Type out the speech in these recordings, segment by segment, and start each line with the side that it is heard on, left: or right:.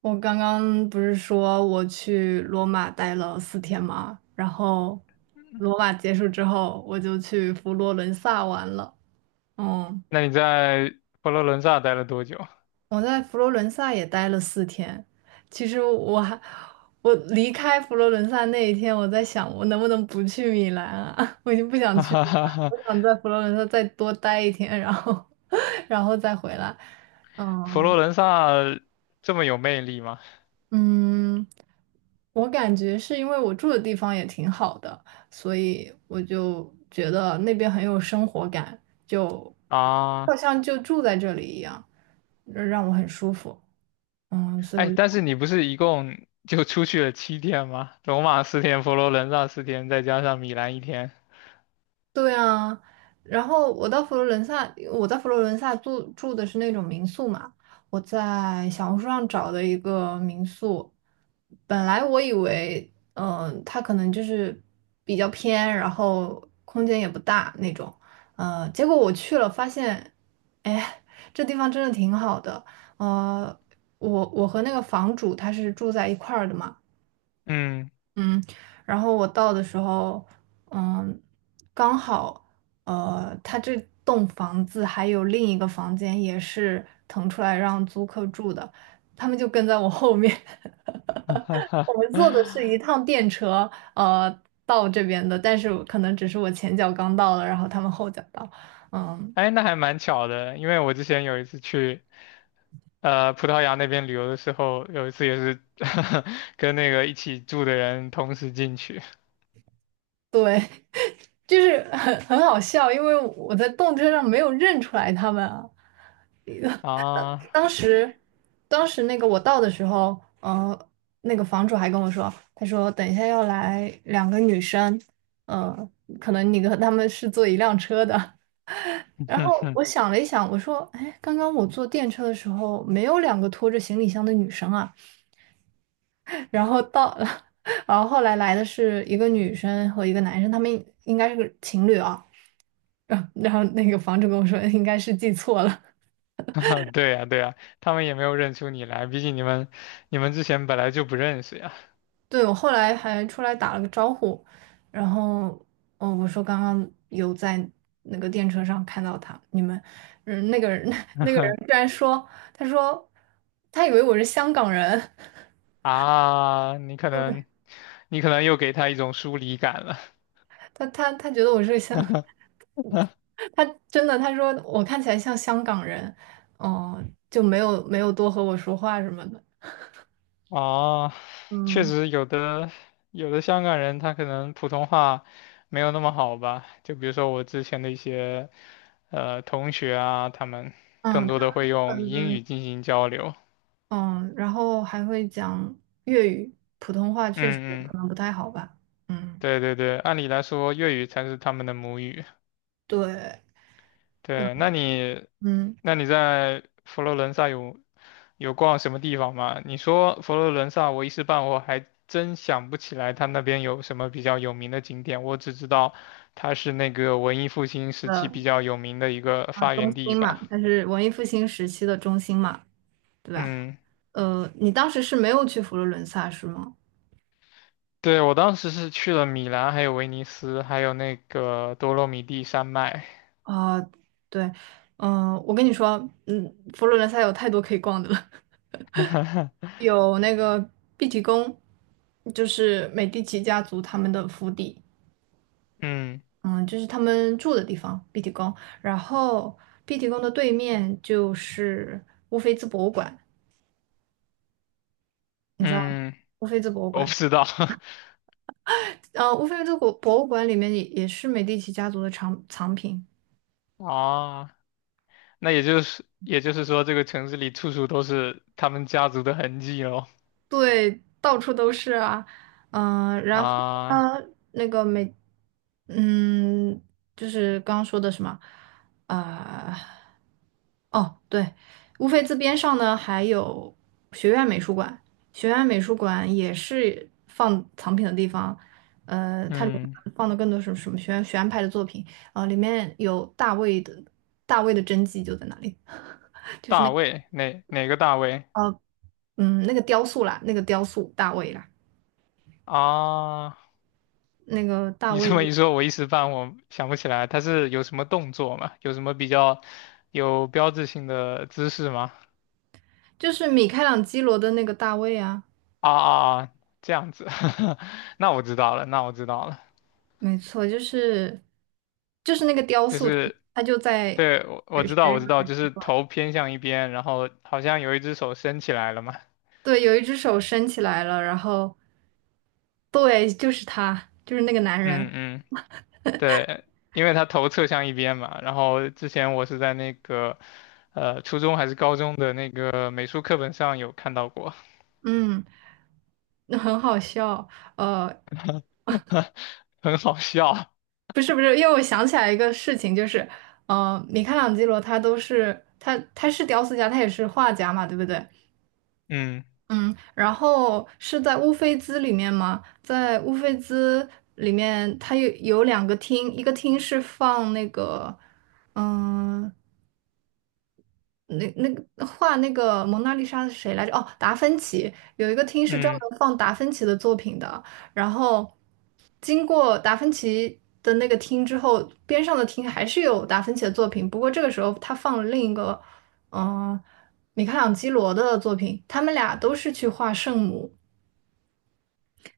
right: 我刚刚不是说我去罗马待了四天吗？然后罗马结束之后，我就去佛罗伦萨玩了。嗯，
left: 那你在佛罗伦萨待了多久？
right: 我在佛罗伦萨也待了四天。其实我离开佛罗伦萨那一天，我在想我能不能不去米兰啊？我已经不 想
left: 哈
right: 去
left: 哈
right: 米
left: 哈
right: 兰了，
left: 哈，
right: 我想在佛罗伦萨再多待一天，然后 然后再回来。
left: 佛
right: 嗯，
left: 罗伦萨这么有魅力吗？
right: 嗯，我感觉是因为我住的地方也挺好的，所以我就觉得那边很有生活感，就好
left: 啊，
right: 像就住在这里一样，让我很舒服。所
left: 哎，
right: 以
left: 但
right: 我
left: 是你不是一共就出去了7天吗？罗马四天，佛罗伦萨四天，再加上米兰1天。
right: 对啊，然后我到佛罗伦萨，我在佛罗伦萨住的是那种民宿嘛，我在小红书上找的一个民宿，本来我以为，它可能就是比较偏，然后空间也不大那种，结果我去了发现，哎，这地方真的挺好的，呃，我和那个房主他是住在一块儿的嘛。
left: 嗯，
right: 嗯，然后我到的时候，嗯，刚好，他这栋房子还有另一个房间也是腾出来让租客住的，他们就跟在我后面。
left: 哈哈 哈，
right: 我们坐的是一 趟电车，呃，到这边的，但是可能只是我前脚刚到了，然后他们后脚到。嗯，
left: 哎，那还蛮巧的，因为我之前有一次去。葡萄牙那边旅游的时候，有一次也是 跟那个一起住的人同时进去
right: 对，就是很好笑，因为我在动车上没有认出来他们啊。
left: 啊，
right: 当时，当时，我到的时候，那个房主还跟我说，他说等一下要来两个女生，呃，可能你跟他们是坐一辆车的。然后我 想了一想，我说，哎，刚刚我坐电车的时候没有两个拖着行李箱的女生啊。然后到了，然后后来来的是一个女生和一个男生，他们应该是个情侣啊。然后那个房主跟我说，应该是记错了。
left: 对呀，对呀，他们也没有认出你来，毕竟你们之前本来就不认识呀。
right: 对，我后来还出来打了个招呼，然后，哦，我说刚刚有在那个电车上看到他，你们，那个人 那个人居然说，他说他以为我是香港人，
left: 啊，你可
right: 对
left: 能你可能又给他一种疏离感了。
right: 他觉得我是香，他真的他说我看起来像香港人，哦、就没有多和我说话什么的，
left: 哦，确
right: 嗯
left: 实有的香港人他可能普通话没有那么好吧，就比如说我之前的一些同学啊，他们
right: 嗯，
left: 更多的会
right: 他
left: 用
right: 们
left: 英
right: 的
left: 语进行交流。
right: 嗯，然后还会讲粤语，普通话确实
left: 嗯嗯，
right: 可能不太好吧，嗯。
left: 对对对，按理来说粤语才是他们的母语。
right: 对，嗯
left: 对，那你
right: 嗯，
left: 那你在佛罗伦萨有逛什么地方吗？你说佛罗伦萨，我一时半会儿还真想不起来，它那边有什么比较有名的景点。我只知道它是那个文艺复兴时期比
right: 的
left: 较有名的一个发
right: 中
left: 源地
right: 心嘛，
left: 吧。
right: 它是文艺复兴时期的中心嘛，对吧？
left: 嗯，
right: 你当时是没有去佛罗伦萨是吗？
left: 对，我当时是去了米兰，还有威尼斯，还有那个多洛米蒂山脉。
right: 啊、对，我跟你说，佛罗伦萨有太多可以逛的了，有那个碧提宫，就是美第奇家族他们的府邸，
left: 嗯
right: 嗯，就是他们住的地方，碧提宫。然后碧提宫的对面就是乌菲兹博物馆，你知道吗？
left: 嗯，
right: 乌菲兹博物
left: 我不
right: 馆。
left: 知道
right: 乌菲兹博物馆里面也是美第奇家族的藏品，
left: 啊。那也就是说，这个城市里处处都是他们家族的痕迹喽。
right: 对，到处都是啊。然后
left: 啊，
right: 呢，那个美，嗯，就是刚刚说的什么，呃，哦，对，乌菲兹边上呢还有学院美术馆，学院美术馆也是放藏品的地方，它里
left: 嗯，
right: 面放的更多是什么学院派的作品，啊，里面有大卫的真迹就在那里。
left: 大卫，哪个大卫？
right: 嗯，那个雕塑啦，那个雕塑大卫啦，
left: 啊，
right: 那个大
left: 你
right: 卫
left: 这么一说，我一时半会想不起来，他是有什么动作吗？有什么比较有标志性的姿势吗？
right: 就是米开朗基罗的那个大卫啊，
left: 啊啊啊，这样子，那我知道了，那我知道了，
right: 没错，就是那个雕
left: 就
right: 塑，
left: 是
right: 他就在
left: 对，我
right: 水
left: 知
right: 学
left: 道
right: 院
left: 我知道，就是头偏向一边，然后好像有一只手伸起来了嘛。
right: 对，有一只手伸起来了，然后对，就是他，就是那个男人，
left: 嗯嗯对，因为他头侧向一边嘛。然后之前我是在那个初中还是高中的那个美术课本上有看到过，
right: 嗯，那很好笑，呃，
left: 很好笑。
right: 不是不是，因为我想起来一个事情，就是米开朗基罗他是雕塑家，他也是画家嘛，对不对？
left: 嗯
right: 嗯，然后是在乌菲兹里面吗？在乌菲兹里面，它有两个厅，一个厅是放那个，嗯、那个画那个蒙娜丽莎的是谁来着？哦，达芬奇。有一个厅是专
left: 嗯，
right: 门放达芬奇的作品的。然后经过达芬奇的那个厅之后，边上的厅还是有达芬奇的作品，不过这个时候他放了另一个，嗯、米开朗基罗的作品，他们俩都是去画圣母。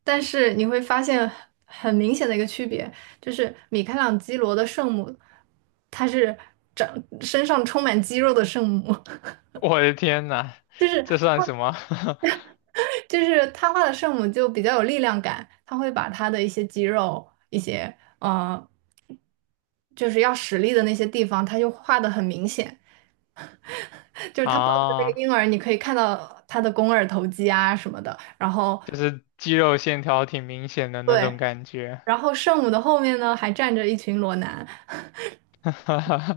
right: 但是你会发现很明显的一个区别，就是米开朗基罗的圣母，她是长身上充满肌肉的圣母，
left: 我的天呐，
right: 就是
left: 这算什么
right: 他画的圣母就比较有力量感，他会把他的一些肌肉、一些就是要使力的那些地方，他就画的很明显，就是 他抱着那个
left: 啊？
right: 婴儿，你可以看到他的肱二头肌啊什么的，然后
left: 就是肌肉线条挺明显的那种
right: 对，
left: 感觉。
right: 然后圣母的后面呢还站着一群裸男。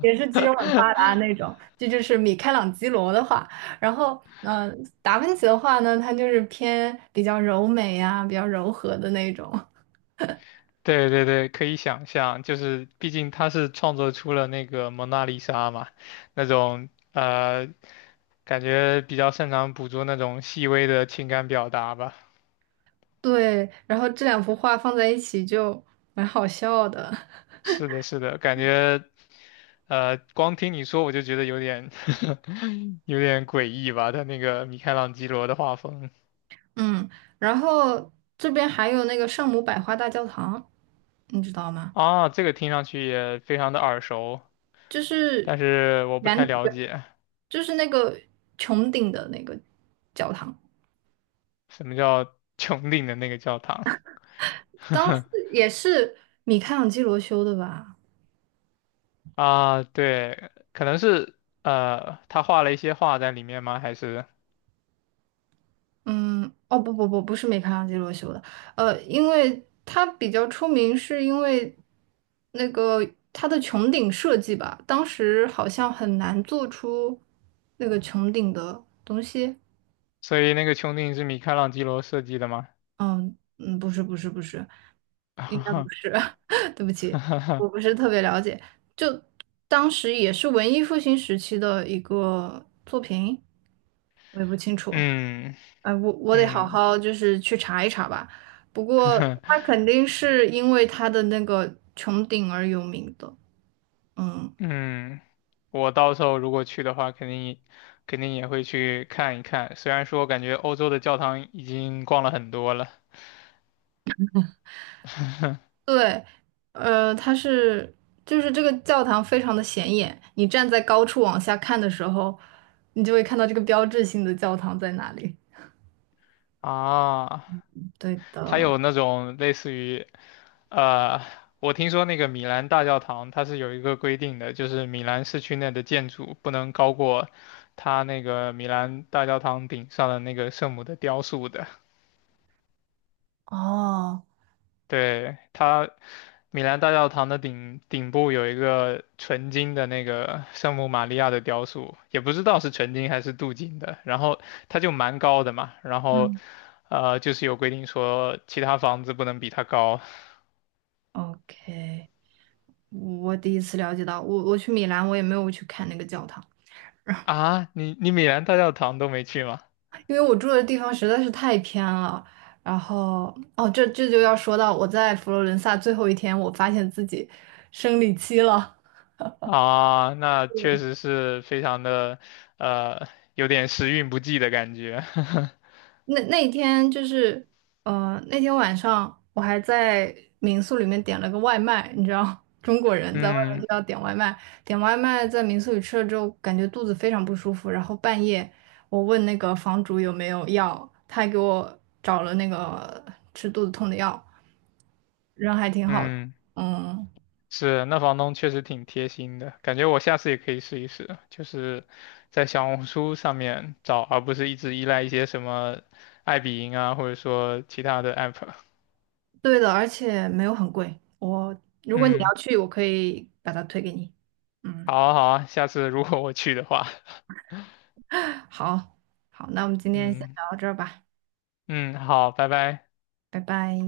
right: 也是肌肉很发达那 种，这就是米开朗基罗的画。然后，达芬奇的画呢，它就是偏比较柔美呀、比较柔和的那种。
left: 对对对，可以想象，就是毕竟他是创作出了那个蒙娜丽莎嘛，那种感觉比较擅长捕捉那种细微的情感表达吧。
right: 对，然后这两幅画放在一起就蛮好笑的。
left: 是的，是的，感觉光听你说我就觉得有点 有点诡异吧，他那个米开朗基罗的画风
right: 嗯，然后这边还有那个圣母百花大教堂，你知道吗？
left: 啊，这个听上去也非常的耳熟，
right: 就
left: 但
right: 是
left: 是我不
right: 圆
left: 太了
right: 圆，
left: 解
right: 就是那个穹顶的那个教堂，
left: 什么叫 穹顶的那个教堂。
right: 当时 也是米开朗基罗修的吧？
left: 啊，对，可能是他画了一些画在里面吗？还是
right: 嗯，哦不不不，不是米开朗基罗修的，因为他比较出名，是因为那个他的穹顶设计吧，当时好像很难做出那个穹顶的东西。
left: 所以那个穹顶是米开朗基罗设计的吗？
right: 嗯，不是不是不是，应该不是，对不起，我 不是特别了解。就当时也是文艺复兴时期的一个作品，我也不清楚。
left: 嗯
right: 哎，我得好
left: 嗯
right: 好就是去查一查吧。不过它 肯定是因为它的那个穹顶而有名的。嗯，
left: 嗯，我到时候如果去的话，肯定也会去看一看。虽然说感觉欧洲的教堂已经逛了很多了
right: 对，呃，它是就是这个教堂非常的显眼，你站在高处往下看的时候，你就会看到这个标志性的教堂在哪里。
left: 啊，
right: 对
left: 它
right: 的，
left: 有那种类似于呃，我听说那个米兰大教堂它是有一个规定的，就是米兰市区内的建筑不能高过它那个米兰大教堂顶上的那个圣母的雕塑的。
right: 哦，
left: 对，它米兰大教堂的顶部有一个纯金的那个圣母玛利亚的雕塑，也不知道是纯金还是镀金的，然后它就蛮高的嘛，然后
right: 嗯，
left: 就是有规定说其他房子不能比它高
right: OK，我第一次了解到，我去米兰，我也没有去看那个教堂。
left: 啊。你米兰大教堂都没去吗？
right: 因为我住的地方实在是太偏了，然后这就要说到我在佛罗伦萨最后一天，我发现自己生理期了。
left: 啊，那确
right: 对，
left: 实是非常的，呃，有点时运不济的感觉。
right: 那一天就是，那天晚上我还在民宿里面点了个外卖，你知道，中国人在外面
left: 嗯
right: 都要点外卖，点外卖在民宿里吃了之后，感觉肚子非常不舒服，然后半夜我问那个房主有没有药，他还给我找了那个吃肚子痛的药，人还挺好的，
left: 嗯，
right: 嗯。
left: 是，那房东确实挺贴心的，感觉我下次也可以试一试，就是在小红书上面找，而不是一直依赖一些什么爱彼迎啊，或者说其他的 app。
right: 对的，而且没有很贵。我如果你
left: 嗯，
right: 要去，我可以把它推给你。嗯，
left: 好啊好啊，下次如果我去的话，
right: 好，好，那我们今 天先
left: 嗯
right: 聊到这儿吧，
left: 嗯，好，拜拜。
right: 拜拜。